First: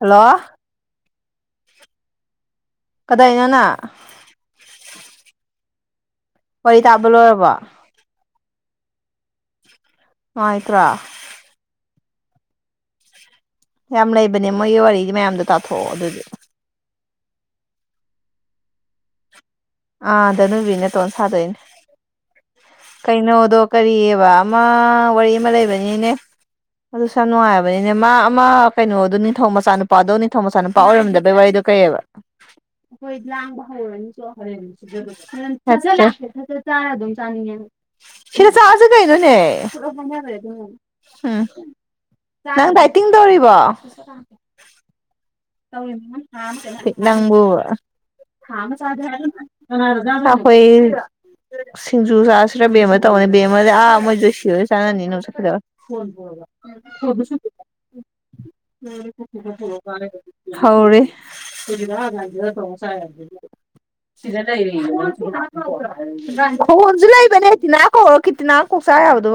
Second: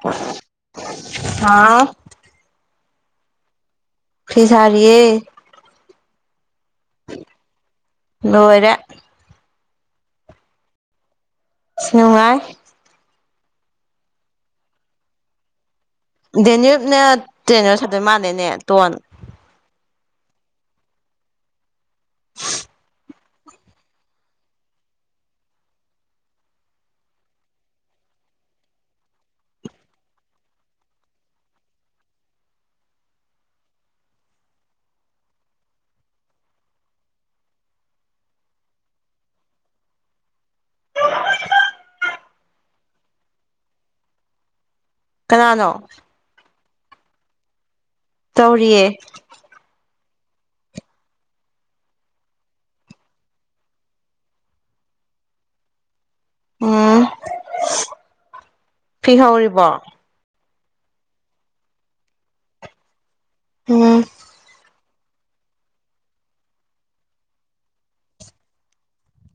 hello ꯍꯥꯥ ꯀꯗꯥꯏꯅꯅ ꯐꯤꯁꯔꯤꯌꯦ ꯋꯥꯔꯤ ꯇꯥꯕ ꯂꯣꯏꯔꯕꯣ ꯂꯣꯏꯔꯦ ꯅꯨꯡꯉꯥꯏ ꯇꯔꯥ ꯁꯅꯨꯡꯉꯥꯏ ꯌꯥꯝ ꯂꯩꯕꯅꯦ ꯃꯣꯏꯒꯤ ꯋꯥꯔꯤꯗꯤ ꯃꯌꯥꯝꯗꯣ ꯇ ꯗꯦꯅꯤꯋꯞꯅꯦ ꯇꯦꯅꯔ ꯁꯠꯇꯣꯏ ꯃꯥꯥꯟꯂꯦꯅꯦ ꯇꯣꯟ ꯑꯥ ꯙꯅꯕꯤꯅꯦ ꯇꯣꯟꯣꯟꯁꯥꯗꯣꯏꯅꯦ ꯀꯩꯅꯣꯗꯣ ꯀꯔꯤꯑꯕ ꯑꯃ ꯋꯥꯔꯤ ꯑꯃ ꯂꯩꯕꯅꯤꯅꯦ ꯑꯗꯨꯁꯨ ꯌꯥꯝ ꯅꯨꯡꯉꯥꯏꯔꯕꯅꯤꯅꯦ ꯃꯥ ꯑꯃ ꯀꯩꯅꯣꯗꯣ ꯅꯤꯡꯊꯧ ꯃꯆꯥꯅꯨꯄꯥꯗꯣ ꯅꯤꯡꯊꯧ ꯃꯆꯥꯅꯨꯄꯥ ꯑꯣꯏꯔꯝꯗꯕꯩ ꯋꯥꯔꯤꯗꯣ ꯀꯩꯕ ꯑꯩꯈꯣꯏ ꯂꯥꯡꯕ ꯍꯧꯔꯅꯤ ꯑꯗꯨꯝ ꯆꯥꯅꯤꯡꯉꯦ ꯁꯤꯗ ꯆꯥꯔꯁꯨ ꯀꯩꯅꯣꯅꯦ ꯑꯦ [unintelligible] ꯍꯨꯝ ꯅꯪ ꯗꯥꯏꯇꯤꯡ ꯇꯧꯔꯤꯕꯣ ꯀꯅꯥꯅꯣ ꯅꯪꯝꯕꯨ ꯇꯧꯔꯤꯌꯦ ꯑ ꯍꯣꯏ ꯁꯤꯡꯖꯨ ꯆꯥꯁꯤꯔꯥ ꯕꯦꯝ ꯑꯃ ꯇꯧꯅꯤ ꯕꯦꯝ ꯑꯃ ꯑꯥ ꯃꯣꯏꯁꯨ ꯁꯤꯔꯣꯏ ꯆꯥꯅꯅꯤ ꯅ ꯆꯠꯀꯗꯔ ꯎꯝ ꯍꯣꯏ ꯐꯤ ꯍ ꯍꯧꯔꯤꯕꯣ ꯎꯔꯦ ꯍ ꯎꯝ ꯁꯤ [inaudible] ꯍꯣꯟꯁꯨ ꯂꯩꯕꯅꯦ ꯇꯤꯅꯥ ꯀꯧꯔ ꯀꯈꯤꯇꯤꯅꯥ ꯀꯣꯛꯆꯥ ꯍꯥꯏꯕꯗꯣ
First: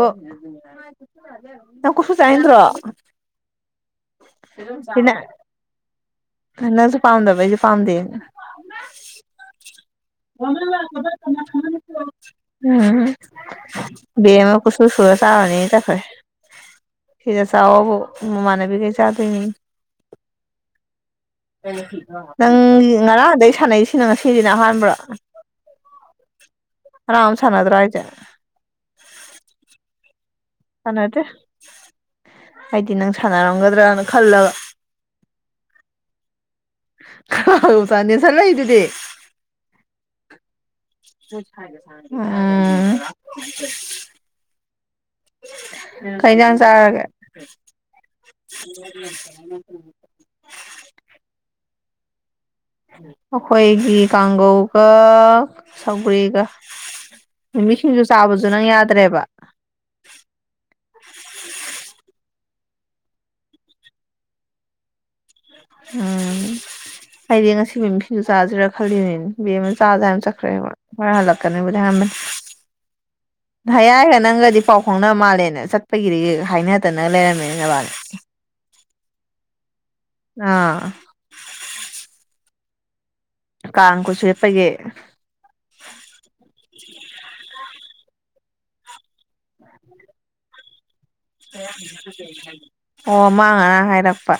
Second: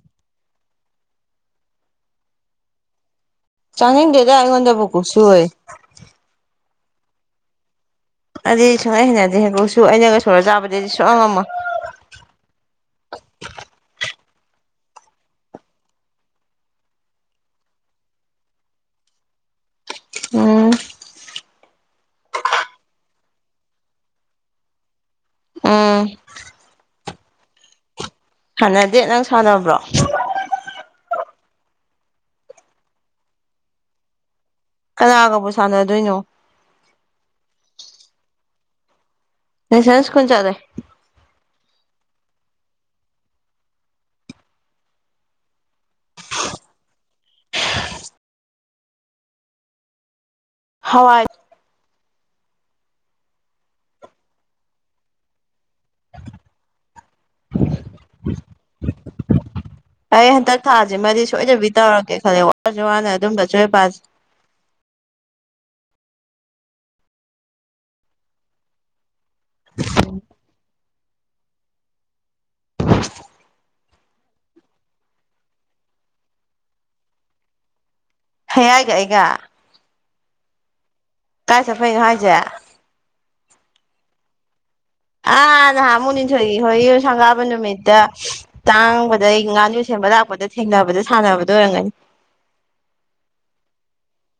ꯅ ꯈꯁꯤ ꯆꯥꯏꯟ꯭ꯔꯣ ꯆꯥꯅꯤꯡꯗꯦꯗ ꯑꯩꯉꯣꯟꯗ ꯄꯨꯕꯨꯀꯣꯛ ꯁꯍꯦ ꯍꯅꯁꯨ ꯄꯝꯗꯕ ꯑꯩꯁꯨ ꯄꯝꯗꯦ ꯑꯗꯨꯗꯤ ꯁꯨꯡꯍꯩ ꯍꯩꯅꯗꯦ ꯍꯦꯟꯀꯣꯛꯁꯨ ꯑꯩꯅꯒ ꯁꯣꯔ ꯆꯥꯕꯗꯗꯤ ꯁꯨꯡꯑꯉꯝꯃꯣ ꯎꯝ ꯑ ꯑꯃ ꯀꯆꯁꯨ ꯁꯨꯔ ꯆꯥꯔꯅꯤ ꯇꯈꯣꯏ ꯐꯁꯥ ꯑꯣꯕ ꯃꯃꯥꯟꯅꯕꯤ ꯀꯩ ꯆꯥꯗꯣꯏ ꯃꯤ ꯎꯝ ꯅꯪꯒꯤ ꯉꯔꯥꯡꯗꯩ ꯁꯥꯟꯅꯔꯤꯁꯤꯅ ꯉꯁꯤꯗꯤꯅ ꯑꯍꯥꯟꯕ꯭ꯔꯣ ꯑꯣꯝ ꯔꯝ ꯁꯥꯟ ꯑꯗꯨ꯭ꯔꯣ ꯍꯥꯏꯥꯏꯖꯅꯦ ꯁꯥꯟꯅꯗꯦ ꯅꯪ ꯁꯥꯟꯅꯕ꯭ꯔꯣ ꯁꯥꯟꯅꯗꯦ ꯑꯩꯗꯤ ꯅꯪ ꯁꯥꯟꯅꯔꯝꯒꯗ꯭ꯔꯅ ꯈꯜꯂꯒ ꯀꯅꯥꯒꯕꯨ ꯁꯥꯟꯅꯗꯣꯏꯅꯣ ꯆꯅꯦꯁꯔ ꯂꯩꯏꯗꯨꯗꯤ ꯁꯁ ꯈ ꯆꯗꯦ ꯎꯝ ꯀꯩꯖꯥꯡ ꯆꯥꯔꯒꯦ [inaudible] ꯍꯋꯥꯏ ꯈꯣꯏꯒꯤ ꯀꯒꯧ ꯀ ꯁꯧꯒ꯭ꯔꯤꯒ ꯅꯨꯃꯤꯠꯁꯤꯡꯁꯨ ꯆꯥꯕꯁꯨ ꯅꯪ ꯌꯥꯗ꯭ꯔꯦꯕ ꯑꯩ ꯊ ꯃꯗꯤ ꯁꯣꯏꯗꯕꯤ ꯇꯧꯔꯒꯦ ꯈꯜꯂꯦ ꯋꯥꯔꯁꯨ ꯋꯥꯅ ꯑꯗꯨꯝꯕ ꯑꯆꯣꯏ ꯑꯄꯥꯁꯤ ꯎꯝ ꯑꯩꯗꯤ ꯉꯁꯤ ꯃꯤꯃꯤ ꯁꯤꯡꯖꯨ ꯆꯥꯁꯤꯔꯥ ꯈꯜꯂꯤꯅꯤꯅꯦ ꯕꯦꯝꯃ ꯑꯃ ꯆꯥꯖꯦ ꯆꯠꯈ꯭ꯔꯦꯕ ꯍꯣꯏ ꯍꯜꯂꯛꯀꯅꯤꯕꯨꯗꯤ ꯍꯃ ꯍꯌꯥꯏꯒ ꯅꯪꯒꯗꯤ ꯄꯥꯎ ꯐꯥꯎꯅꯕ ꯃꯥꯜꯂꯦꯅ ꯆꯠꯄꯒꯤꯗꯤ ꯍꯥꯏꯅꯗꯅ ꯂꯩꯔꯝꯃꯦꯅ ꯕꯥꯅꯤ ꯌꯥꯏꯒ ꯑꯩꯒ ꯑꯥ ꯀꯥꯏ ꯆꯇꯄꯩꯅꯣ ꯍꯥꯏꯁꯦ [unintelligible] ꯑ ꯉꯍꯟꯃꯨꯛ ꯂꯤꯟꯊꯣꯏ ꯍꯣꯏ ꯌꯨꯝ ꯁꯪꯒꯥꯥꯕ ꯅꯨꯃꯤꯠꯇ ꯇꯥꯡꯕꯗ ꯉꯥꯅꯨ ꯁꯦꯝꯕ ꯂꯥꯛꯄꯗ ꯊꯦꯡꯅꯕꯗ ꯁꯥꯟꯅꯕꯗꯣ ꯑꯣꯏꯔꯝꯒꯅꯤ ꯑꯣ ꯃꯅꯥ ꯉꯔꯥꯡ ꯍꯥꯏꯔꯛꯄ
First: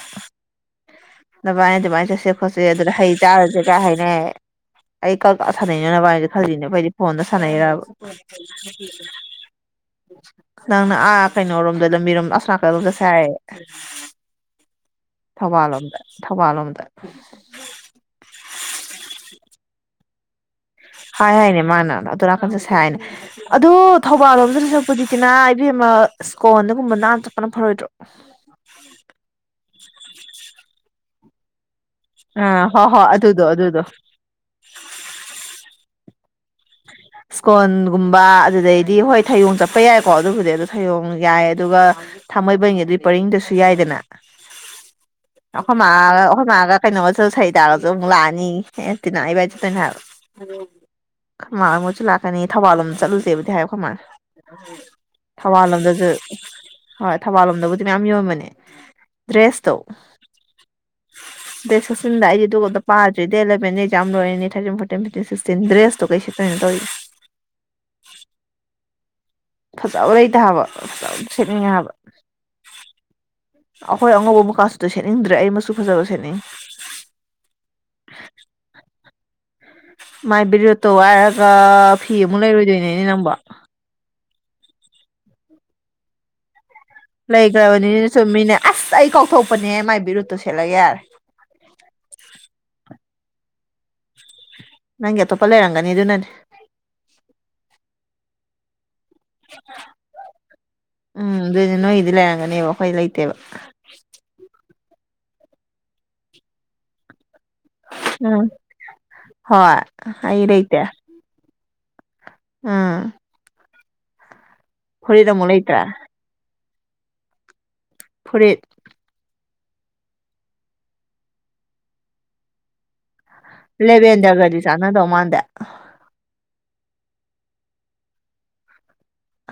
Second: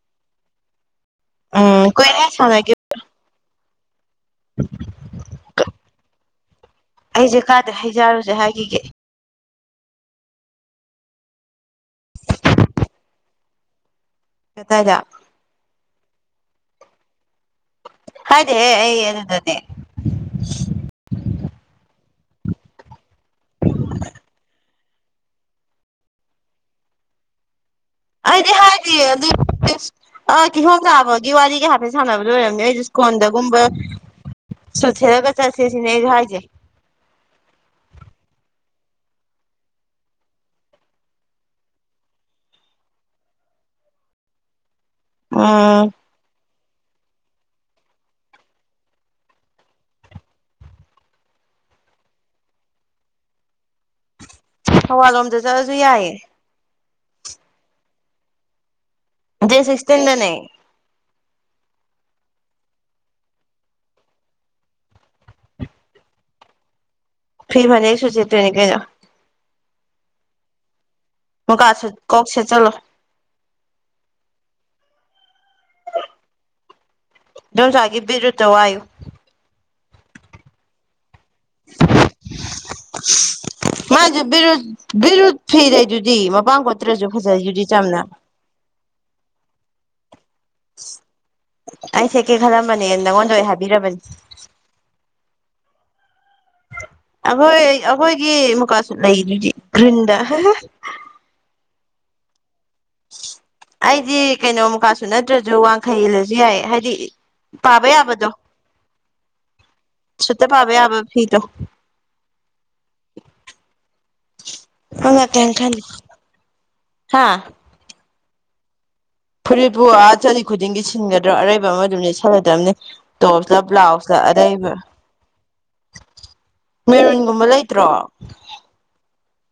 ꯑꯗꯨꯕꯥꯥꯏꯅ ꯎꯝ ꯑꯗꯨꯃꯥꯏꯅ ꯀꯨꯏꯔꯦ ꯆꯠꯁꯦ ꯈꯣꯠꯁꯦ ꯁꯥꯟꯅꯈꯤꯕ ꯑꯗꯨꯗ ꯍꯩ ꯆꯥꯔꯁꯦ ꯀ ꯍꯥꯏꯅꯦ ꯑꯩ ꯀ ꯁꯥꯟꯅꯩꯅꯣꯅꯕ ꯍꯥꯏꯗ ꯈꯜꯂꯤꯜꯂꯤꯅꯦ ꯑꯩꯗꯤ ꯐꯣꯟꯗ ꯑꯩꯁꯦ ꯁꯥꯟꯅꯩꯕ ꯀꯥꯏꯗ ꯍꯩꯖꯥꯔꯨꯁꯦ ꯍꯥꯏꯈꯤꯒꯦ ꯅꯪꯅ ꯑꯥ ꯀꯩꯅꯣꯔꯣꯝꯗ ꯂꯝꯕꯤꯔꯣꯝ ꯑꯁꯅꯥꯀꯜꯝꯒꯁꯦ ꯍꯥꯏ ꯀꯗꯥꯏꯗ ꯊꯧꯕꯥꯜꯣꯝꯗ ꯊꯧꯕꯥꯜꯣꯝꯗ ꯍꯥꯏꯗꯦꯍꯦ ꯑꯩ ꯑꯗꯨꯗꯅꯦ ꯍꯥꯏ ꯍꯥꯏꯅꯦ ꯃꯥꯅ ꯑꯗꯨꯣ ꯅꯥꯀꯟ ꯆꯠꯁꯦ ꯍꯥꯏꯅꯦ ꯑꯗꯣ ꯊꯧꯕꯥꯜ ꯂꯣꯝꯗ ꯍꯧꯖꯤꯛꯀꯤꯅꯥ ꯏꯕꯦꯝ ꯑꯃ ꯏꯁ꯭ꯀꯣꯟꯗꯒꯨꯝꯕ ꯅꯥꯟꯅ ꯆꯠꯄꯅ ꯐꯔꯣꯏꯗ꯭ꯔꯣ ꯑꯩꯗꯤ ꯍꯥꯏꯗꯤꯌꯦ ꯑꯗꯨ ꯀꯤꯍꯣꯝ ꯆꯥꯕꯒꯤ ꯋꯥꯔꯤ ꯀꯌꯥ ꯍꯥꯏꯐꯦꯠ ꯁꯥꯟꯅꯕꯗ ꯑꯣꯏꯔꯝꯃꯦ ꯑꯥ ꯑꯩꯁꯨ ꯍꯣꯏ ꯍꯣꯏ ꯑꯗꯨꯗꯣ ꯁꯀꯣꯟꯗꯒꯨꯝꯕ ꯑꯗꯨꯗꯣ ꯁꯣꯠꯊꯦꯠꯂꯒ ꯆꯠꯁꯦ ꯁꯤꯅꯦ ꯑꯩꯁꯨ ꯍꯥꯏꯦ [inaudible] ꯏꯁ꯭ꯀꯣꯟꯒꯨꯝꯕ ꯑꯗꯨꯗꯩꯗꯤ ꯍꯣꯏ ꯊꯌꯣꯡ ꯆꯠꯄ ꯌꯥꯏꯀꯣ ꯑꯗꯨꯕꯨꯗꯤ ꯑꯗꯨ ꯊꯌꯣꯡ ꯌꯥꯏ ꯑꯗꯨꯒ ꯊꯥꯡꯃꯩꯕꯟꯒꯤ ꯑꯗꯨꯏ ꯄꯔꯤꯡꯗꯁꯨ ꯌꯥꯏꯗꯅ ꯎꯝ ꯑꯩꯈꯣꯌ ꯃꯥꯒꯥ ꯀꯩꯟꯅꯣ [unintelligible] ꯁ ꯂꯥꯛꯀꯅꯤ ꯊꯧꯕꯥꯜ ꯂꯣꯝꯗ ꯆꯠꯂꯨꯁꯦꯕꯨꯗꯤ ꯍꯥꯏꯕ ꯀꯃꯥꯏꯅ ꯊꯧꯕꯥꯜꯂꯣꯝꯗ ꯊꯧꯕꯥꯜ ꯆꯠꯂꯁꯨ ꯂꯣꯝꯗꯁꯨ ꯌꯥꯏꯌꯦ ꯍꯣꯏ ꯊꯧꯕꯥꯜ ꯂꯣꯝꯗꯕꯨꯗꯤ ꯃꯌꯥꯝ ꯌꯣꯟꯕꯅꯦ ꯗ꯭ꯔꯦꯁꯇꯣ ꯁꯤꯁꯇꯤꯟꯗꯅꯦ ꯗꯦꯠ ꯁꯤꯁꯤꯇꯤꯟꯗ ꯑꯩꯗꯤ ꯑꯗꯨꯒ ꯑꯃꯇ ꯄꯥꯗ꯭ꯔꯤ ꯂꯩꯦꯦꯟꯁ ꯌꯥꯝ ꯂꯣꯏꯔꯅꯤꯅꯦ ꯊꯔꯇꯤꯟ ꯐꯣꯔꯇꯤꯟ ꯐꯤꯞꯇꯤꯟ ꯁꯤꯛꯁꯇꯤꯟ ꯗ꯭ꯔꯦꯁꯇꯣ ꯀꯩꯁꯨ ꯀꯩꯅ ꯇꯧꯔꯤꯏ ꯐꯤ ꯐꯅꯦꯛ ꯁꯨꯠ ꯁꯦꯠꯇꯣꯏꯅꯦ ꯀꯩꯅꯣ ꯐꯖꯅ ꯂꯩꯇꯥꯥꯕ ꯃꯨꯒꯥꯥ ꯁꯨꯠ ꯀꯣꯛ ꯁꯦꯠ ꯆꯠꯂꯣ ꯑꯩꯈꯣꯏ ꯑꯉꯧꯕ ꯃꯨꯒꯥ ꯁꯨꯠꯇꯣ ꯁꯦꯠꯅꯤꯡꯗ꯭ꯔꯦ ꯑꯩ ꯐꯖꯕ ꯃꯆꯨ ꯁꯦꯠꯅꯤꯡꯉꯤ [unintelligible] ꯃꯥꯏ ꯕꯤꯔꯇꯣ ꯋꯥ ꯐꯤ ꯑꯃꯨꯛ ꯂꯩꯔꯣꯏꯗꯣꯏꯅꯦꯅꯦ ꯅꯪꯕꯣ ꯐꯤ ꯂꯩꯗꯨꯗꯤ ꯃꯄꯥꯟ ꯀꯣꯠ ꯂꯩꯈ꯭ꯔꯕꯅꯤꯅ ꯆꯨꯝꯃꯤꯅꯦ ꯑꯁ ꯑꯩ ꯀꯥꯎꯊꯣꯛꯄꯅꯦ ꯃꯥꯏ ꯕꯤꯔꯨꯠꯇꯨꯁꯦ ꯑꯩ ꯁꯦꯠꯀꯦ ꯈꯜꯂꯝꯕꯅꯦ ꯅꯪꯉꯣꯟꯗ ꯑꯩ ꯍꯥꯏꯕꯤꯔꯕꯅꯤ ꯅꯪꯒꯤ ꯑꯇꯣꯞꯄ ꯂꯩꯔꯝꯒꯅꯤ ꯑꯗꯨ ꯅꯅꯦ ꯑꯩꯈꯣꯏ ꯑꯩꯈꯣꯏꯒꯤ ꯃꯨꯛꯀꯥꯁꯨꯠ ꯂꯩꯔꯤꯗꯨꯗꯤ ꯒ꯭ꯔꯤꯟꯗ ꯂ ꯂꯩꯥꯔꯝꯒꯅꯤꯕꯣ ꯑꯩꯗꯤ ꯀꯩꯅꯣꯝ ꯃꯨꯀꯥ ꯁꯨꯠ ꯅꯠꯇ꯭ꯔꯁꯨ ꯋꯥꯡꯈꯩ ꯐꯤ ꯏꯜꯂꯁꯨ ꯌꯥꯏ ꯍꯥꯏꯗꯤ ꯄꯥꯕ ꯌꯥꯕꯗꯣ ꯎꯝ ꯍꯣꯏ ꯁꯇ ꯄꯥꯕ ꯌꯥꯕ ꯐꯤꯗꯣ ꯑꯝ ꯐꯨꯔꯤꯠ ꯑꯃꯨꯛ ꯂꯩꯇ꯭ꯔꯥ ꯍꯥꯥ ꯐꯨꯔꯤꯠ ꯐꯨꯔꯤꯠꯄꯨ ꯑꯥ ꯆꯠꯂꯤ ꯈꯨꯗꯤꯡꯒꯤ ꯁꯤꯟꯒꯗ꯭ꯔꯣ ꯑꯔꯩꯕ ꯑꯃꯗꯨꯝ ꯂꯤꯠꯁꯜꯒꯗꯕꯅꯤ ꯇꯣꯞꯁ ꯕ꯭ꯂꯥꯎꯁ ꯂꯦꯕꯦꯟꯗꯔꯒꯗꯤ ꯑꯔꯩꯕ ꯆꯥꯟꯅꯗꯧ ꯃꯥꯟꯗꯦ ꯃꯦꯔꯨꯟꯒꯨꯝꯕ ꯂꯩꯇ꯭ꯔꯣ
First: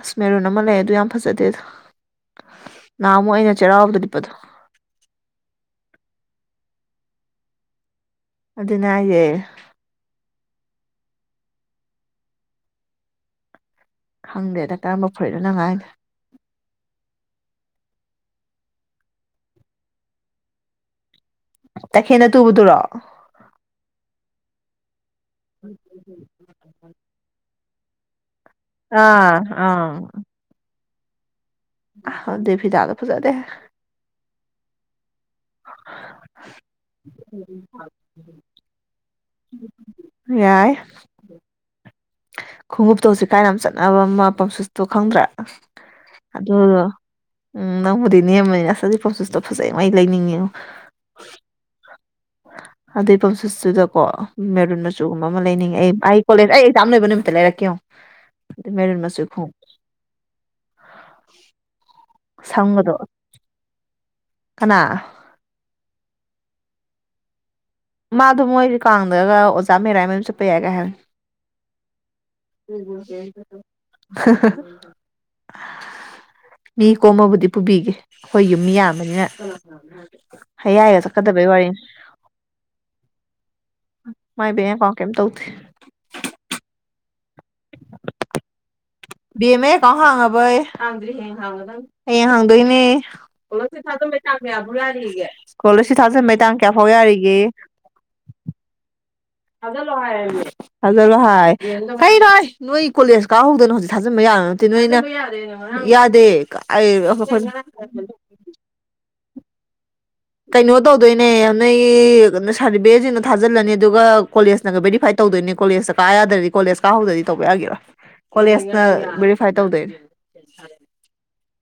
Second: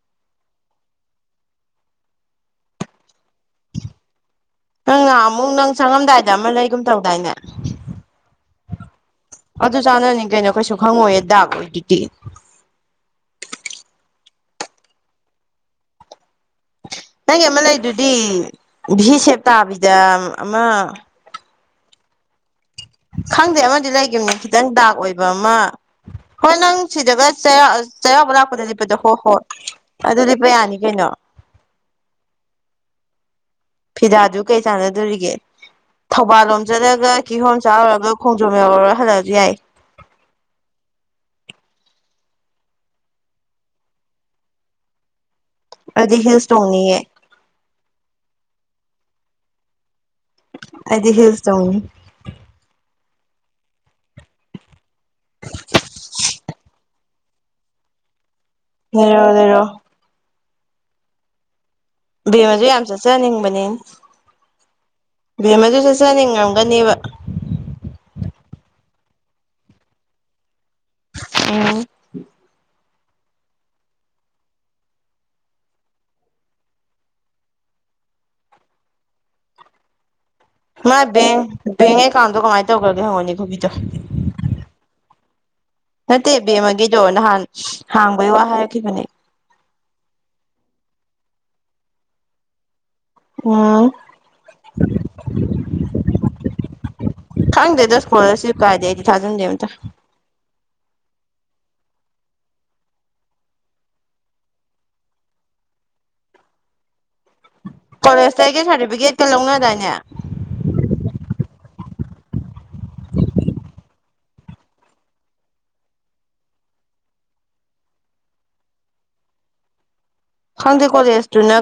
ꯑꯁꯃꯦꯦꯔꯨꯟ ꯑꯃ ꯂꯩ ꯑꯗꯨꯗ ꯌꯥꯝ ꯐꯖꯗꯦꯗ ꯅꯍꯥꯟꯃꯨꯛ ꯑꯩꯅ ꯆꯩꯔꯥꯎꯕꯗ ꯂꯤꯠꯄꯗꯣ ꯅꯪ ꯉ ꯑꯃꯨꯛ ꯅꯪ ꯁꯪꯉꯝꯗꯥꯏꯗ ꯑꯃ ꯂꯩꯒꯨꯝ ꯇꯧꯗꯥꯏꯅꯦ ꯑꯗꯨꯅꯦ ꯍꯥꯏꯁꯦ ꯑꯗꯨ ꯆꯥꯟꯅꯅꯤꯡ ꯀꯩꯅꯣ ꯀꯩꯁꯨ ꯈꯪꯉꯣꯏ ꯗꯕꯣꯏꯗꯤ ꯈꯪꯗꯦꯗ ꯀꯔꯝꯕ ꯐꯔꯤꯅꯣꯅꯉꯥꯏꯅ ꯅꯪꯒꯤ ꯑꯃ ꯂꯩꯗꯨꯗꯤ ꯚ ꯁꯦꯞ ꯇꯥꯕꯤꯗ ꯑꯃ ꯇꯈꯦꯅ ꯇꯨꯕꯨꯗꯨꯔꯣꯑꯣ ꯈꯪꯗꯦ ꯑꯃꯗꯤ ꯂꯩꯒꯤꯝꯅꯤ ꯈꯤꯇꯪ ꯗꯥꯛ ꯑꯣꯏꯕ ꯑꯃ ꯍꯣꯏ ꯅꯪ ꯁꯤꯗꯒ ꯆꯩꯔꯥꯎꯕ ꯂꯗ ꯂꯤꯞꯄꯗꯣ ꯍꯣ ꯑꯥ ꯍꯣꯏ ꯑꯗꯨ ꯂꯤꯞꯄ ꯌꯥꯅꯤ ꯀꯩꯅꯣ ꯑ ꯗꯦꯕꯤꯤꯗꯥꯥꯗ ꯐꯖꯥꯗꯦ ꯐꯤꯗꯥꯗꯨ ꯀꯩ ꯆꯥꯟꯅꯗꯣꯔꯤꯒꯦ ꯊꯧꯕꯥꯜ ꯂꯣꯝ ꯆꯠꯂꯒ ꯀꯤꯍꯣꯝ ꯆꯥꯎꯔꯒ ꯈꯣꯡꯖꯣꯝ ꯌꯥꯎꯔꯨꯔ ꯍꯜꯂꯛꯑꯁꯨ ꯌꯥꯏ ꯈꯣꯡꯎꯞꯇꯧꯁꯤ ꯀꯥꯏꯅ ꯌꯥꯝ ꯆꯠꯅꯕ ꯑꯃ ꯄꯝꯆꯁꯇꯣ ꯈꯪꯗ꯭ꯔꯥ ꯑꯩꯗꯤ ꯍꯤꯜꯁ ꯑꯗꯨꯣ ꯇꯣꯡꯅꯤꯌꯦ ꯎꯝ ꯅꯪꯕꯨꯗꯤ ꯅꯦꯝꯕꯅꯤꯅ ꯁꯖꯤꯛ ꯄꯣꯝꯆꯁꯇꯣ ꯐꯖꯩ ꯃꯩ ꯑꯗꯤ ꯍꯦꯜ ꯇ ꯑꯗꯩ ꯄꯝꯁꯨꯁꯇꯨꯗꯀꯣ ꯃꯦꯔꯨꯟ ꯃꯆꯨꯒꯨꯝꯕ ꯑꯃ ꯂꯩꯅꯤꯡꯉꯦ ꯑꯩ ꯀꯣꯂꯦꯖ ꯑꯩ ꯑꯦꯛꯖꯥꯝ ꯂꯩꯕ ꯅꯨꯃꯤ ꯂꯔ ꯀ ꯃꯦꯔꯅ ꯂꯩꯔꯣ ꯃꯥꯁꯨꯈꯣ ꯂꯩꯔꯣ ꯚꯦꯝ ꯑꯗꯨ ꯌꯥꯝ ꯆꯠꯆꯅꯤꯡꯕꯅꯤ ꯀꯅꯥ ꯚꯦꯝ ꯑꯗꯨ ꯆꯠ ꯆꯅꯤꯡꯉꯝꯒꯅꯦꯕ ꯃꯥꯗꯣ ꯃꯣꯏꯗꯤ ꯀꯥꯡꯗꯒ ꯑꯣꯖꯥ ꯃꯦꯔꯥꯃꯌꯝ ꯆꯠꯄ ꯌꯥꯏꯒꯦ ꯎꯝ [inaudible] ꯃꯤ ꯀꯣꯝꯃꯕꯨꯗꯤ ꯄꯨꯕꯤꯒꯦ ꯑꯩꯈꯣꯏ ꯌꯨꯝ ꯌꯥꯝꯕꯅꯤꯅ ꯃꯥ ꯍꯌꯥꯏꯒ ꯕꯦꯡ ꯆꯠꯀꯗꯕꯩ ꯋꯥꯔꯤꯅꯤ ꯕꯦꯡ ꯑꯦꯀꯥꯎꯟꯗꯣ ꯀꯃꯥꯏꯅ ꯇꯧꯈ꯭ꯔꯒꯦ ꯍꯪꯉꯣꯅꯤ ꯈꯨꯣꯕꯤꯗꯣ ꯃꯥꯥꯏꯕ ꯌꯥ ꯀ ꯀꯝ ꯇꯧꯦ ꯗꯣ ꯅꯍꯥꯟ ꯍꯥꯡꯕꯩꯣ ꯋꯥ ꯍꯥꯏꯔꯛꯈꯤꯕꯅꯦ ꯕꯤꯦꯝ ꯃꯀꯥꯎ ꯍꯥꯡꯉꯕꯣꯏ ꯍꯌꯦꯡ ꯍꯥꯡꯗꯣꯏꯅꯦ ꯎꯝ ꯏꯁꯣ ꯊꯥꯌꯥ ꯐꯔꯤꯦ ꯏꯁꯀꯣꯂꯔꯁꯤꯞ ꯊꯥꯖꯩꯥꯡ ꯀꯌꯥ ꯐꯥꯎ ꯌꯥꯔꯤꯒꯦ ꯍꯣꯏꯁꯨ ꯀꯥꯖꯦ ꯍꯖ ꯂꯣ ꯍꯥꯏ ꯐꯩꯔꯣꯏ ꯅꯣꯏ ꯀꯣꯂꯦꯖ ꯀꯥꯍꯧꯗꯅ ꯍꯧꯖꯤꯛ ꯊꯥꯖꯤꯟꯕ ꯌꯥꯕ ꯅꯠꯇꯦ ꯅꯣꯏꯅ ꯌꯥꯗꯦ ꯑꯩ ꯀꯣꯂꯦꯖꯇ ꯑꯩꯒꯤ ꯁꯥꯔꯇꯤꯐꯤꯀꯦꯠꯀ ꯂꯧꯅꯗꯥꯏꯅꯦ ꯀꯩꯅꯣ ꯇꯧꯗꯣꯏꯅꯦ ꯅꯣꯏ ꯁꯥꯔꯇꯤꯐꯤꯀꯦꯠꯁꯤꯅꯣ ꯊꯥꯖꯤꯜꯂꯅꯤ ꯑꯗꯨꯒ ꯀꯣꯂꯦꯖꯅꯒ ꯕꯦꯔꯤꯐꯥꯏ ꯇꯧ ꯇꯧꯗꯣꯏꯅꯦ ꯀꯣꯂꯦꯖꯇ ꯀꯥ ꯌꯥꯗ꯭ꯔꯗꯤ ꯀꯣꯂꯦꯖ ꯀꯥꯍꯧꯗ꯭ꯔꯗꯤ ꯇꯧꯕ ꯌꯥꯒꯤꯔꯥ ꯀꯣꯂꯦꯖꯅ ꯚꯦꯔꯤꯐꯥꯏ ꯇꯧꯗꯣꯏꯅꯦ ꯍꯪꯗꯦꯀꯣꯦꯁꯨꯅ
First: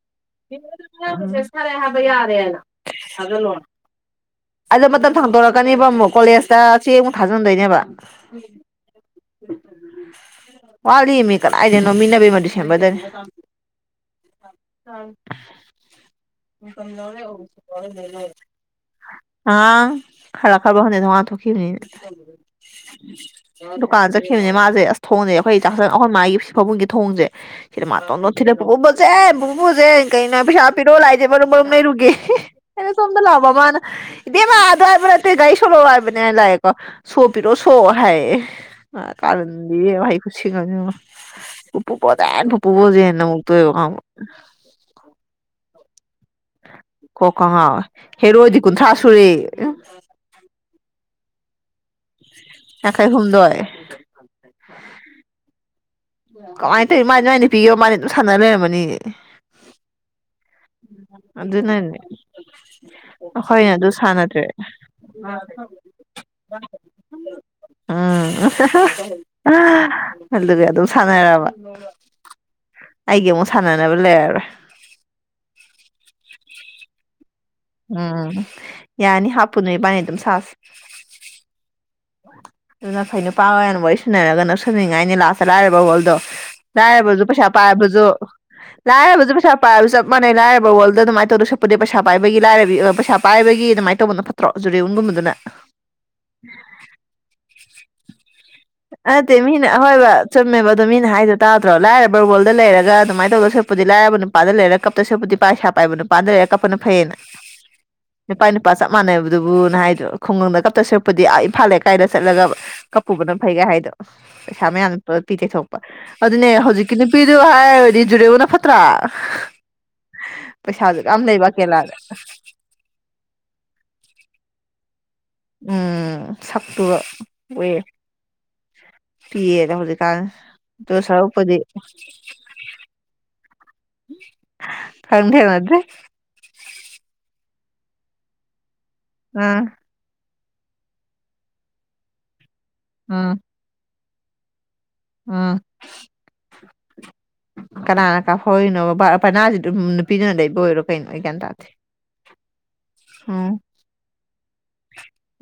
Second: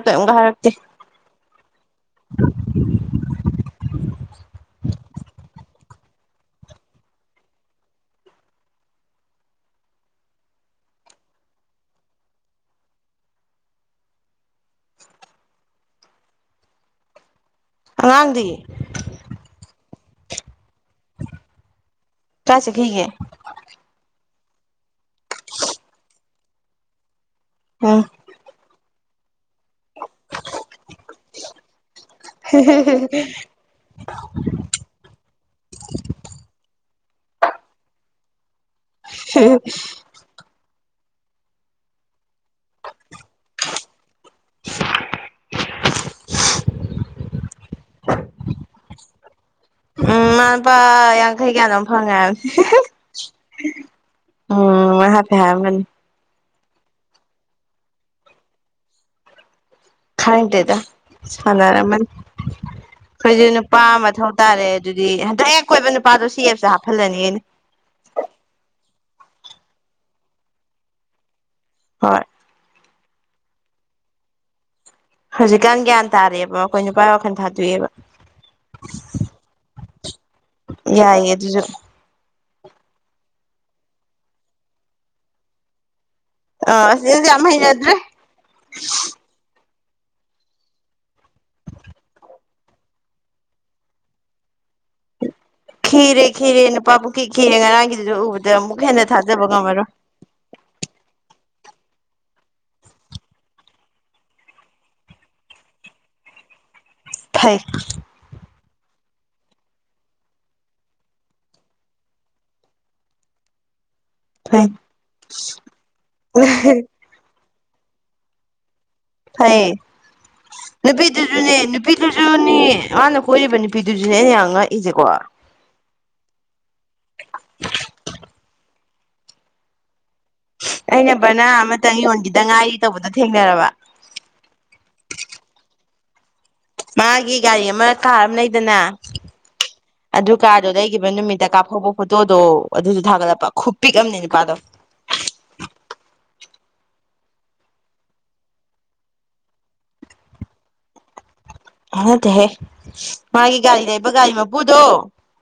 ꯆꯊꯔꯦ ꯍꯥꯏꯕ ꯌꯥꯔꯦꯅ ꯑꯗꯨ ꯂꯣꯅ ꯑꯗꯣ ꯃꯇꯝ ꯊꯥꯡꯗꯣꯔꯛꯀꯅꯦꯕ ꯑꯃꯨꯛ ꯀꯣꯂꯦꯖꯇ ꯆꯦꯡ ꯑꯃꯨꯛ ꯊꯥꯖꯤꯟꯗꯣꯏꯅꯦꯕ ꯋꯥꯂꯤꯃꯤ ꯀꯗꯥꯏꯗꯅꯣꯃꯤꯅꯕꯤ ꯑꯃ ꯗꯤꯁꯦꯝꯕꯔꯗꯅꯦ ꯑ ꯏꯝ ꯂꯧꯧꯔꯦ ꯑꯉꯥꯡꯗꯤ ꯑꯥ ꯈꯔ ꯈꯔꯔꯕ ꯍꯅꯤ ꯊ ꯋꯥ ꯊꯈꯤꯅꯤ ꯀꯥꯏ ꯆꯠꯈꯤꯒꯦ ꯗꯨꯀꯥꯟ ꯆ ꯁꯤꯈꯤꯕꯅꯦ ꯃꯥꯁꯦ ꯑꯁ ꯊꯣꯡꯁꯦ ꯑꯩꯈꯣꯏ ꯆꯥꯛꯁꯪ ꯑꯍꯟ ꯃꯥꯒꯤ ꯁꯤ ꯐꯥꯕꯨꯡꯒꯤ ꯊꯣꯡꯁꯦ ꯁꯤꯗ ꯃꯥ ꯎꯝ ꯊꯤꯛ ꯆꯦꯕ ꯨꯁꯦ ꯀꯩꯅꯣ ꯄꯩꯁꯥ ꯄꯤꯔꯛꯑꯣ ꯂꯥꯛꯏꯁꯦ ꯃꯔꯨꯝ ꯃꯔꯨꯝ ꯂꯩꯔꯨꯒꯦ ꯑꯩꯅ ꯁꯣꯝꯗ ꯂꯥꯛꯕ ꯃꯥꯅ ꯏ ꯑ ꯑꯗꯨ ꯍꯥꯏꯕꯅꯦ ꯑꯇꯩ ꯒꯥꯥꯏ ꯁꯣꯂꯛꯑꯣ ꯍꯥꯏꯕꯅꯦ ꯍꯥꯏ ꯂꯥꯛꯑꯦꯀꯣ ꯁꯣ ꯄꯤꯔꯣ ꯁꯣ ꯍꯥꯏꯌꯦꯦ ꯑ ꯀꯗꯤꯦꯥꯏ ꯈꯨꯁꯤ ꯀ ꯎꯄ ꯄꯣꯗꯅ ꯄꯨꯄꯨꯕꯨꯣꯗꯦꯟꯅ ꯑꯃꯨꯛꯇꯛꯇ ꯀꯣꯀꯉꯥꯎ ꯍꯦꯔꯣꯏ ꯑꯣꯏꯗꯤ ꯀꯨꯟꯊ꯭ꯔꯥ ꯁꯨꯔꯦ ꯎꯝ ꯃꯥ ꯂꯨꯄꯥ ꯌꯥꯡꯈꯩ ꯀꯌꯥꯅꯣꯝ ꯐꯪꯉꯦ ꯍꯥꯏꯕꯅꯤ ꯌꯥꯡꯈꯩ ꯍꯨꯝꯗꯣꯏ ꯎꯝ ꯍꯥꯐꯦ ꯍꯥꯏꯔꯝꯒꯅꯤ ꯀꯃꯥꯏꯅ ꯇꯧꯔꯤ ꯃꯥꯗꯤ ꯃꯥꯥꯏꯅ ꯄꯤꯌꯣ ꯃꯥꯅ ꯑꯗꯨꯝ ꯁꯥꯟꯅꯅ ꯂꯩꯔꯝꯃꯅꯤ ꯈꯪꯗꯦꯗ ꯑꯗꯨꯅꯅꯦ ꯁꯥꯟꯅꯔꯝꯃꯅꯤ ꯑꯩꯈꯣꯏꯁꯨ ꯑꯩꯈꯣꯏꯅ ꯅꯨꯄꯥ ꯑꯗꯨ ꯃꯊꯧ ꯁꯥꯟꯅꯗ꯭ꯔꯦ ꯇꯥꯔꯦ ꯑꯗꯨꯗꯤ ꯍꯟꯗꯛ ꯀꯣꯏꯕ ꯅꯨꯄꯥꯗꯣ ꯁꯤꯦꯞꯁꯦ ꯍꯥꯞꯍꯜꯂꯅꯤꯅꯦ ꯎꯝ ꯑ ꯑꯗꯨꯒꯤ ꯑꯗꯨꯝ ꯁꯥꯟꯅꯔꯕ ꯍꯣꯏ ꯑꯩꯒꯤ ꯑꯃꯨꯛ ꯁꯥꯟꯅꯅꯕ ꯂꯩꯔꯔꯣꯏ ꯍꯧꯖꯤꯛꯀꯥꯟ ꯒ꯭ꯌꯥꯟ ꯇꯥꯔꯦꯕ ꯑꯩꯈꯣꯏ ꯅꯨꯄꯥ ꯋꯥꯈ ꯊꯥꯦ ꯎꯝ ꯌꯥꯅꯤ ꯍꯥꯞꯄꯨ ꯅꯨꯣꯏꯕꯥꯅꯤ ꯑꯗꯨꯝ ꯁꯥꯁꯤ ꯌꯥꯏꯌꯦ ꯑꯗꯨꯁꯨ ꯑꯗꯨꯅ ꯐꯩ ꯅꯨꯄꯥ ꯍꯅ ꯋꯥꯔꯤ ꯁꯅꯔꯒ ꯅꯛꯁꯤꯟꯅꯅꯤꯡꯉꯥꯏꯅꯤ ꯂꯥꯁꯇ ꯂꯥꯏꯔꯕ ꯍꯣꯜꯗꯣ ꯑꯥ ꯑꯁ ꯂꯥꯏꯔꯕꯁꯨ ꯑꯗꯨꯗꯤ ꯌꯥꯝ ꯄꯩꯁꯥ ꯍꯩꯅꯗ꯭ꯔꯦ ꯄꯥꯏꯔꯕꯁꯨ ꯂꯥꯏꯔꯕꯁꯨ ꯄꯩꯁꯥ ꯄꯥꯏꯕꯁꯨ ꯆꯞ ꯃꯥꯟꯩ ꯂꯥꯏꯔꯕ ꯋꯥꯔꯜꯗ ꯑꯗꯨꯃꯥꯏꯅ ꯇꯧꯔꯁꯨ ꯆꯠꯄꯗꯤ ꯄꯩꯁꯥ ꯄꯥꯏꯕꯒꯤ ꯂꯥꯏꯕꯤ ꯄꯩꯁꯥ ꯄꯥꯏꯕꯒꯤ ꯑꯗꯨꯃꯥꯏꯅ ꯇꯧꯕꯅꯣ ꯐꯠꯇ꯭ꯔꯣ ꯑꯣꯖꯗ ꯑꯣꯟꯕ ꯃꯗꯅꯅꯥ ꯈꯤꯔꯦ ꯈꯤꯔꯦ ꯅꯨꯄꯥ ꯄꯨꯡꯈꯤ ꯈꯤꯔꯦ ꯉꯔꯥꯡꯒꯤꯗꯨꯁꯨ ꯎꯕꯗ ꯑꯃꯨꯛ ꯍꯦꯟꯅ ꯑꯠꯇ ꯊꯥꯖꯕ ꯃꯤꯅꯥ ꯉꯝꯃꯔꯣꯏ ꯍꯣꯏꯕ ꯆꯨꯝꯃꯦꯕ ꯑꯗꯨ ꯃꯤꯅꯥ ꯍꯥꯏꯗꯣꯥꯗ꯭ꯔꯣ ꯂꯥꯏꯔ ꯕꯔꯕꯣꯜꯗ ꯂꯩꯔꯒ ꯑꯗꯨꯃꯥꯏꯅ ꯇꯧꯗ ꯁꯣꯠꯄꯗꯤ ꯂꯥꯏꯔꯕ ꯅꯨꯄꯥꯗ ꯂꯩꯔꯒ ꯀꯞꯇ ꯁꯣꯠꯄꯗꯤ ꯄꯥꯏꯁꯥ ꯄꯥꯏꯕꯅ ꯗ꯭ꯔꯦ ꯌꯥꯀꯄꯅ ꯐꯩꯅ ꯐꯩ ꯅꯨꯄꯥꯥꯏꯅꯤ ꯂꯄꯥ ꯆꯞ ꯃꯥꯟꯅꯕꯗꯨꯕꯨꯅ ꯍꯥꯏꯗ꯭ꯔꯣ ꯈꯨꯡꯒꯪꯗ ꯀꯞꯇ ꯁꯔꯛꯄꯗꯤ ꯑ ꯏꯝꯐꯥꯜꯦ ꯀꯥꯏꯅ ꯆꯠꯂꯒ ꯀꯄꯨꯕꯅꯝ ꯐꯩꯒ ꯍꯥꯏꯗꯣ ꯐꯩ ꯄꯩꯁꯥ ꯃꯌꯥꯝ ꯄꯤ ꯇꯩꯊꯣꯛꯄ ꯑꯗꯨꯅꯦ ꯍꯧꯖꯤꯛꯀꯤ ꯅꯨꯄꯤꯗꯨ ꯍꯥꯏꯔꯗꯤ ꯖꯨꯔꯦꯕꯨꯅ ꯐꯠꯇ ꯐꯩꯌꯦ ꯄꯩꯁꯥꯁꯨ ꯌꯥꯝ ꯂꯩꯕ ꯅꯨꯄꯤꯗꯨꯁꯨꯅꯦ ꯀꯦꯔꯂꯥꯗ ꯅꯨꯄꯤꯗꯨꯁꯨꯅꯦ ꯃꯥꯅ ꯀꯣꯏꯔꯤꯕ ꯅꯨꯄꯤꯗꯨꯁꯨꯅꯦ ꯑꯩꯅ ꯌꯥꯝ ꯉꯛꯏꯁꯦꯀꯣ ꯎꯝ ꯁꯛꯇꯨꯕ ꯑꯣꯏꯌꯦ ꯄꯤꯌꯦꯗ ꯍꯧꯖꯤꯛ ꯀ ꯑꯩꯅ ꯗꯣꯁꯥ ꯎꯄꯗꯤ ꯕꯅꯥ ꯑꯃꯇꯪ ꯌꯣꯟꯈꯤꯗ ꯉꯥꯏꯔꯤ ꯇꯧꯕꯗ ꯊꯦꯡꯅꯔꯕ ꯈꯗꯦ ꯃꯦ ꯃꯥꯒꯤ ꯒꯥꯔꯤ ꯑꯃ ꯀꯥꯔ ꯑꯃ ꯂꯩꯗꯅ ꯑꯥ ꯑꯗꯨ ꯀꯥꯗꯣ ꯂꯩꯈꯤꯕ ꯅꯨꯃꯤꯠꯇ ꯀꯥꯞꯍꯧꯕ ꯐꯣꯇꯣꯗꯣ ꯑꯗꯨꯁꯨ ꯊꯥꯒꯠꯂꯛꯄ ꯈꯨ ꯄꯤꯛꯑ ꯑꯃꯅꯦ ꯅꯨꯄꯥꯗꯣ ꯑꯥ ꯀꯅꯥꯅ ꯀꯥꯍꯣꯔꯤꯅꯣꯕ ꯄꯅꯥꯁꯤ ꯑꯗꯨꯝ ꯅꯨꯄꯤꯗꯨꯅ ꯂꯩꯕ ꯑꯣꯏꯔꯣ ꯀꯩꯅꯣ ꯑꯩ ꯀ ꯇ ꯑꯣꯠꯇꯍꯦ ꯃꯥꯒꯤ ꯒꯥꯔꯤ ꯂꯩꯕ ꯒꯥꯔꯤ ꯃꯄꯨꯗꯣ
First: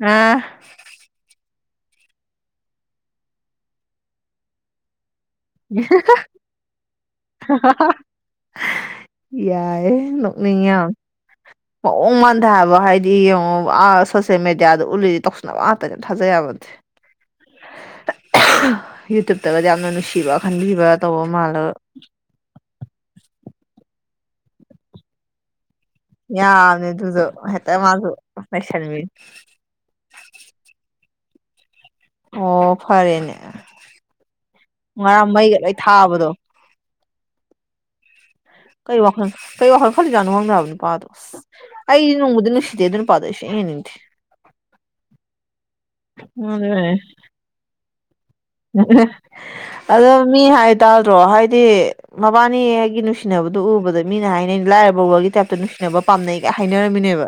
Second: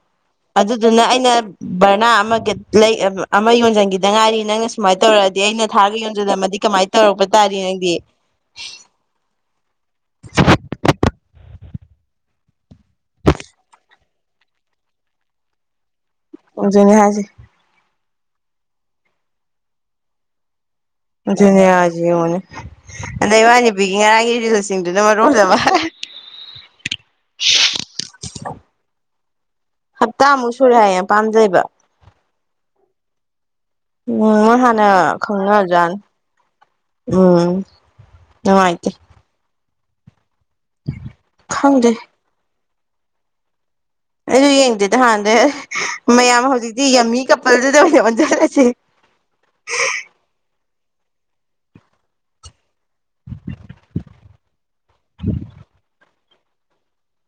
ꯑꯥ ꯑꯗꯨꯗꯨꯅ ꯑꯩꯅ ꯕꯔꯅꯥ ꯑꯃꯒ ꯑꯃ ꯌꯣꯟꯁꯤꯟꯈꯤꯗ ꯉꯥꯏꯔꯤ ꯅꯪꯅ ꯁꯨꯃꯥꯏꯅ ꯇꯧꯔ ꯑꯩꯅ ꯊꯥꯔꯒ ꯌꯣꯟꯁꯤꯂꯝꯝꯃꯗꯤ ꯀꯃꯥꯏꯅ ꯇꯧꯔꯛꯄ ꯇꯥꯔꯦ ꯅꯪꯗꯤ ꯅꯅꯤꯡ ꯎ ꯃꯟꯊ ꯍꯥꯏꯕ ꯍꯥꯏꯗꯤ ꯌꯦꯡꯉ ꯁꯣꯁꯤꯜ ꯃꯦꯗꯤꯌꯥꯗ ꯎꯠꯂꯤꯗꯤ ꯇꯧꯁꯟꯅꯕ ꯑꯇ ꯊꯥꯖꯩꯕꯗꯤ ꯑꯗꯨꯅꯦ ꯍꯥꯏꯁꯦ ꯌꯨꯇꯨꯕꯇꯕꯗꯤ ꯌꯥꯝꯅ ꯅꯨꯡꯁꯤꯕ ꯈ ꯨꯅꯤꯌꯥꯁꯤ ꯌꯦꯡꯉꯣꯅꯦ ꯑꯗ ꯏꯃ ꯅꯨꯨꯄꯤꯒꯤ ꯉꯔꯥꯡꯒꯤ ꯏꯔꯤꯜꯁꯤꯡꯗꯨꯅ ꯃꯔꯣꯝꯖꯕ ꯌꯥꯅꯤ ꯑꯗꯨꯨꯗꯣ ꯍꯥꯏꯦ ꯇ ꯃꯥꯁꯃꯤ ꯍꯞꯇꯥꯃꯨꯛ ꯁꯨꯔꯦ ꯍꯥꯏꯌꯦ ꯌꯥꯝ ꯄꯥꯝꯖꯩꯕ ꯑꯣ ꯐꯔꯦꯅꯦ ꯎꯝ ꯃ ꯍꯅ ꯉꯔꯥꯡ ꯃꯩꯒ ꯂꯣꯏ ꯈꯪꯅꯖꯥꯟ ꯊꯥꯕꯗꯣ ꯎꯝ ꯅꯨꯡꯉꯥꯏꯇꯦ ꯀꯩ ꯋꯥꯈꯜ ꯀꯩ ꯋꯥꯈꯜ ꯈꯜꯂꯖꯠꯅꯣ ꯈꯪꯗꯕ ꯅꯨꯄꯥꯗꯣ ꯈꯪꯗꯦ ꯑꯩꯗꯤ ꯅꯣꯡꯃꯗꯤ ꯅꯨꯡꯁꯤ ꯦ ꯑꯗꯨꯅ ꯄꯥꯗꯦꯅꯤ ꯑꯩꯁꯨ ꯌꯦꯡꯗꯦꯗ ꯍꯥꯟꯅꯗꯩ ꯃꯌꯥꯝ ꯍꯧꯖꯤꯛꯇꯤ ꯑꯗꯨꯅꯦ ꯌꯥꯝꯝꯃꯤ ꯀꯄꯜꯗꯨꯗ ꯑꯣꯏꯅ ꯑꯣꯟꯖꯤꯜ ꯑꯗꯣ ꯃꯤ ꯍꯥꯏ ꯇꯥꯗ꯭ꯔꯣ ꯍꯥꯏꯗꯤ ꯃꯕꯥꯅꯤ ꯍꯥꯏꯒꯤ ꯅꯨꯡꯁꯤꯅꯕꯗꯨ ꯎꯕꯗ ꯃꯤꯅ ꯍꯥꯏꯅꯩ ꯂꯥꯏꯔꯕ ꯒꯤ ꯇꯥꯏꯞꯇ ꯅꯨꯡꯁꯤꯅꯕ ꯄꯥꯝꯅꯩꯒ ꯍꯥꯏꯅꯔꯝꯃꯤꯅꯦꯕ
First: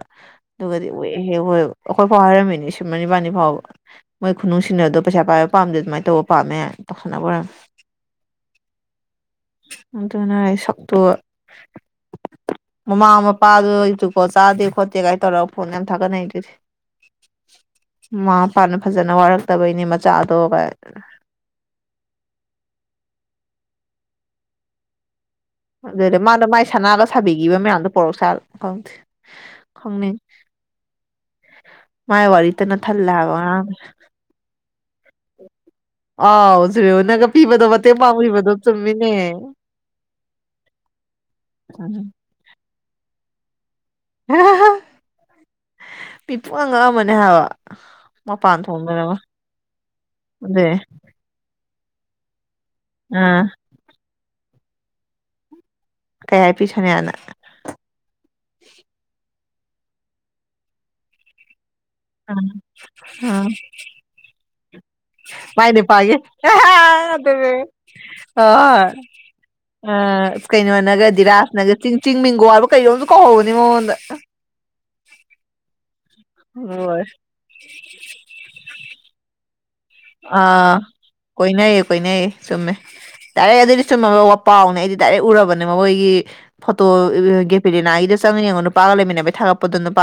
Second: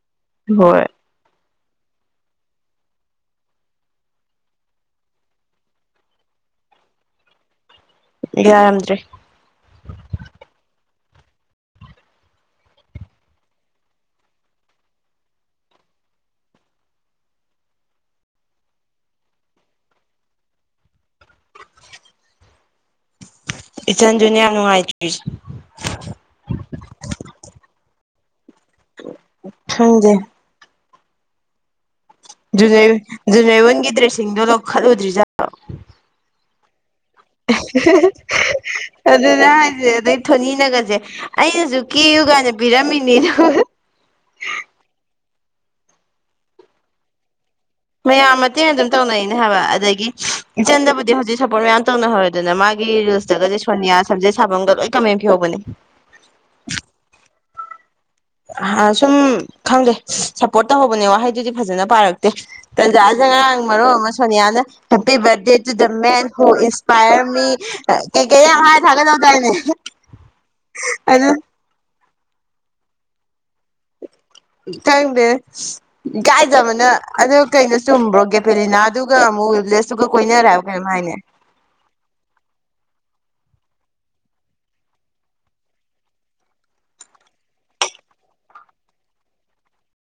ꯍꯣꯏ ꯑꯗꯨꯒꯗꯤ ꯎꯍꯦꯍꯦ ꯍꯣꯏꯦ ꯑꯩꯈꯣꯏ ꯐꯥꯎ ꯍꯥꯏꯔꯝꯃꯤꯅꯤ ꯁꯨꯞꯨꯝ ꯏꯕꯥꯅꯤ ꯐꯥꯎꯕ ꯃꯣꯏ ꯈꯨꯅꯨꯡ ꯁꯤꯟꯅꯗꯣ ꯄꯩꯁꯥ ꯄꯥꯏꯕ ꯄꯥꯝꯗꯦ ꯑꯗꯨꯃꯥꯏꯅ ꯇꯧꯕ ꯄꯥꯝꯃꯦ ꯇꯧꯁꯅꯕ ꯑꯣꯏꯔꯝꯃꯦ ꯌꯥꯔꯝꯗ꯭ꯔꯦ ꯑꯗꯨꯅ ꯑꯩ ꯇꯨꯒꯥ ꯃꯃꯥ ꯃꯄꯥꯗꯨ ꯖꯨꯀꯣꯠ ꯆꯥꯗꯦ ꯈꯣꯠꯇꯦ ꯀꯥꯏꯅ ꯇꯧꯔꯒ ꯐꯣꯟ ꯌꯥꯝ ꯊꯥꯒꯠꯅꯔꯤꯗꯨꯗꯤ ꯃꯃꯥ ꯃꯄꯥꯅ ꯐꯖꯅ ꯋꯥꯔꯛꯇꯕꯩꯅꯦ ꯃꯆꯥꯗꯣ ꯏꯆꯥꯟꯖꯨꯅꯤ ꯌꯥꯝ ꯅꯨꯉꯥꯏꯇꯔꯤꯁꯦ ꯑꯗꯨꯗꯤ ꯃꯥꯗꯣ ꯃꯥꯏ ꯁꯅꯥꯒ ꯁꯥꯕꯤꯈꯤꯕ ꯃꯌꯥꯝꯗꯣ ꯄꯣꯔꯛ ꯁꯥꯂꯣ ꯈꯪꯗꯦ ꯈꯪꯗꯦ ꯈꯪꯅꯤꯡ ꯃꯥꯏ ꯋꯥꯔꯤꯇꯅ ꯖꯨꯅꯩ ꯊꯜꯂꯦ ꯍꯥꯏꯕ ꯉꯔꯥꯡ ꯖꯨꯟꯔꯩꯋꯥꯟꯒꯤ ꯗ꯭ꯔꯦꯁꯁꯤꯡꯗꯣ ꯂꯧꯈꯠꯂꯨꯗ꯭ꯔꯤꯖꯥꯠ ꯂꯣ ꯑꯥꯎ ꯁꯨꯔꯦꯅꯒ ꯄꯤꯕꯗꯣ ꯃꯇꯦꯡ ꯄꯥꯡꯕꯤꯕꯗꯣ ꯆꯨꯝꯃꯤꯅꯦ ꯑꯗꯨꯅꯦ ꯍꯥꯏꯁꯦ ꯑꯗꯩ ꯊꯣꯅꯤꯅꯒꯁꯦ ꯑꯩꯅꯁꯨ ꯀꯦꯌꯨ ꯀꯥꯏꯅ ꯄꯤꯔꯝꯃꯤꯅꯤꯅ ꯃꯤꯄꯨꯝꯉꯛ ꯉꯥꯛ ꯑꯥꯝꯃꯥꯅꯦ ꯍꯥꯏꯕ ꯃꯌꯥꯝ ꯃꯄꯥꯟ ꯃꯇꯦꯡ ꯑꯗꯨꯝ ꯊꯣꯡꯗꯅꯕ ꯇꯧꯅꯩꯅꯦ ꯍꯥꯏꯕ ꯑꯗꯒꯤ ꯑꯗꯨꯏ ꯏꯆꯟꯗꯕꯨꯗꯤ ꯍꯧꯖꯤꯛ ꯁꯞꯄꯣꯔꯠ ꯃꯌꯥꯝ ꯇꯧꯅꯍꯧꯔꯗꯅ ꯃꯥꯒꯤ ꯑꯥ ꯔꯤꯜꯁꯇꯒꯁꯦ ꯁꯣꯅꯤꯌꯥ ꯁꯝꯖꯦꯠꯁꯥꯕꯝꯒꯁꯦ ꯂꯣꯏ ꯀꯃꯦꯟ ꯄꯤꯍꯧꯕꯅꯦ ꯀꯩ ꯍꯥꯏ ꯄꯤ ꯁꯣꯅꯤꯌꯥꯅ ꯁꯨꯝ ꯈꯪꯗꯦ ꯁꯞꯄꯣꯔꯠ ꯇꯧꯍꯧꯕꯅꯦ ꯋꯥꯍꯩꯗꯨꯗꯤ ꯐꯖꯅ ꯄꯥꯔꯛꯇꯦ ꯑꯥ ꯇꯟꯖꯥꯁꯦꯗ ꯑꯥ ꯉꯔꯥꯡ ꯑꯃꯨꯛ ꯁꯣꯅꯤꯌꯥꯅ ꯍꯦꯞꯄꯤ ꯕꯥꯔꯗꯦ ꯃꯥꯏ ꯇꯨ ꯗ ꯅꯨꯄꯥꯒꯤ ꯃꯦꯟ ꯍꯨ ꯏꯁ ꯏꯟꯁꯄꯥꯏ ꯃꯤ ꯑꯗꯨꯅꯦ ꯀꯩꯀꯩ ꯅꯣ ꯌꯥꯝ ꯍꯥꯏ ꯍꯣꯏ ꯊꯥꯒꯠ ꯍꯧ ꯗꯥꯏ ꯑ ꯀꯩꯅꯣꯅꯒ ꯅꯦ ꯙꯤꯔꯥꯖꯅꯒ ꯆꯤꯡ ꯆꯤꯡ ꯃꯤꯡꯒꯣ ꯍꯥꯏꯕ ꯀꯩꯅꯣꯝꯁꯨ ꯀꯧꯍꯧꯕꯅꯦ ꯃꯉꯣꯟꯗ ꯊꯪꯗꯦ ꯏꯀꯥꯏꯖꯕꯅ ꯍꯣꯏ ꯑꯗꯨ ꯀꯩꯅꯣ ꯆꯨꯝꯕ꯭ꯔꯣ ꯒꯦꯄꯦꯂꯤꯅꯥ ꯑꯗꯨꯒ ꯑꯃꯨꯛ ꯋꯤꯜꯕꯂꯦꯁ ꯑꯥ ꯀꯣꯏꯅꯩ ꯀꯣꯏꯅꯩꯌꯦ ꯆꯨꯝꯃꯦ ꯗꯥꯏꯔꯦꯛ ꯑꯗꯨꯏꯗꯤ ꯆꯨꯝꯃꯥꯕ ꯄꯥꯎꯅꯦ ꯑꯩꯗꯤ ꯗꯥꯏꯔꯦꯛ ꯎꯔꯕꯅꯦ ꯃꯣꯏꯒꯤ ꯐꯣꯇꯣ ꯒꯦꯄꯤꯂꯤꯅꯥꯒꯤꯗ ꯆꯪ ꯅ ꯅꯨꯄꯥꯒ ꯂꯩꯥꯏꯃꯤꯟꯅꯕꯩ ꯊꯒꯠꯄꯗꯣ